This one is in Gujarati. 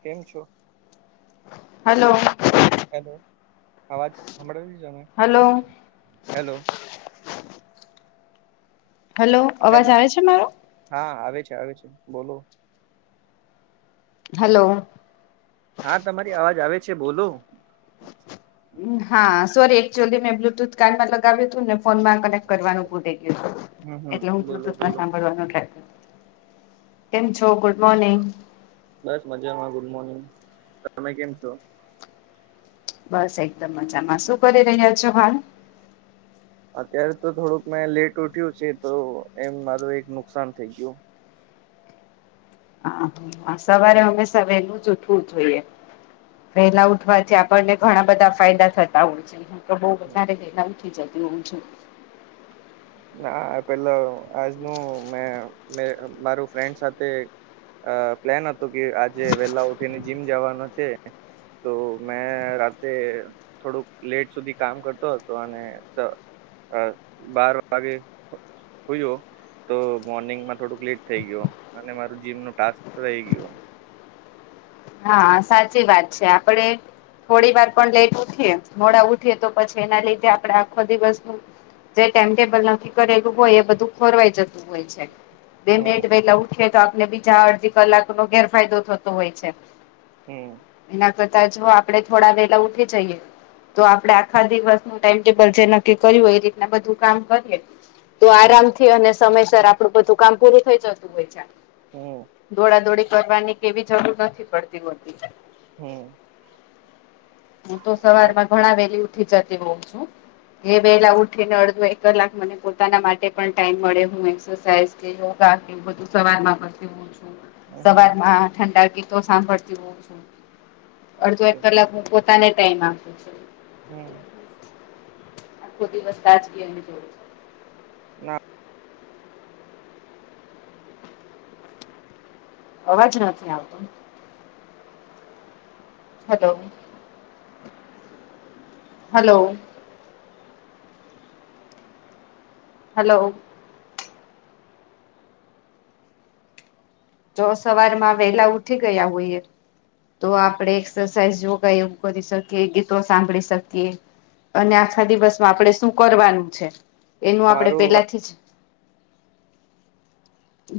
કેમ છો? હલો હેલો અવાજ [unintelligible] હાલો હેલો હલો અવાજ હેલો આવે છે મારો હા આવે છે આવે છે બોલો હાલો હા તમારી અવાજ આવે છે બોલો હા સોરી એકચુઅલી મેં બ્લુટુથ કાનમાં લગાવ્યું હતું ને ફોન માં કનેકટ કરવાનું ભૂલી ગયું હમ હમ એટલે હું બોલો બ્લુટૂથ બોલો સાંભડવાનું ટ્રાય કેમ છો ગુડ મોર્નિંગ બસ મજામાં ગુડ મોર્નિંગ તમે કેમ છો બસ એકદમ મજામાં શું કરી રહ્યા છો હાલ અત્યારે તો થોડુંક મેં લેટ ઉઠ્યું છે તો એમ મારું એક નુકસાન થઇ ગયું હા સવારે હમ હંમેશા વહેલું જ ઉઠવું જોઈએ. વેલા ઉઠવાથી આપણને ઘણા બધા ફાયદા થતા હોય છે. તો બો હમ. વધારે વેલા ઉઠી જતી હોય છે. ના પેલો આજનું મે મારું ફ્રેન્ડ સાથે અ પ્લેન હતું કે આજે વેલા ઉઠીને જીમ જવાનો છે. તો મેં રાતે થોડુંક લેટ સુધી કામ કરતો હતો અને બાર વાગે હુયો તો મોર્નિંગમાં થોડુંક લેટ થઈ ગય અને મારું જીમ નું ટાસ્ક રહી ગયું. હા સાચી વાત છે આપડે થોડી વાર પણ લેટ ઉઠીએ મોડા ઉઠીએ તો પછી એના લીધે આપડે આખો દિવસ નું જે ટાઈમટેબલ નથી કરેલું હોય એ બધું ખોરવાઈ જતું હોય છે. બે હમ મિનિટ પેલા ઉઠીએ તો આપને બીજા અડધી કલાકનોો ગેરફાયદો થતો હોય છે. હમ એના કરતા જો આપડે થોડા વેલા ઉઠી જઈએ તો આપડે આખા દિવસનું ટાઈમટેબલ જે નક્કી કર્યું હોય એ રીતના બધું કામ કરીએ. તો હમ આરામથી અને સમયસર આપડું બધુ કામ પૂરુ થઈ જતુ હોય છે. હું દોડાદોડી કરવાની કેવી જરૂર નથી પડતી હોતી હમ્મ. હું તો સવાર માં ઘણા વેલી ઉઠી જતી હોઉ છું. એ વહેલા ઉઠીને અડધો એક કલાક મને પોતાના માટે પણ ટાઈમ મળે એક્સાઇઝ કે યોગા સવાર માં પણ હમ હમ સવારમાં ઠંડા ગીતો સાંભળતી હોછું અડધો ઓકે એક કલાક તને ટાઈમ આપું છું. હમ્મ આખો દિવસ તાજગી એને જોડે ના અવાજ નથી, આવતો હલો-હલો હલો જો સવારમાં વેલા ઉઠી ગયા, હોયએ તો આપડણે એક્સરસાઇઝ જોગાય, એવુ કરી શકીએ ગીતો સાંભળી શકીએ અને આખા દિવસમાં આપણેે શું કરવાનું છે, એનુ આપડે મારું પેલાથી જ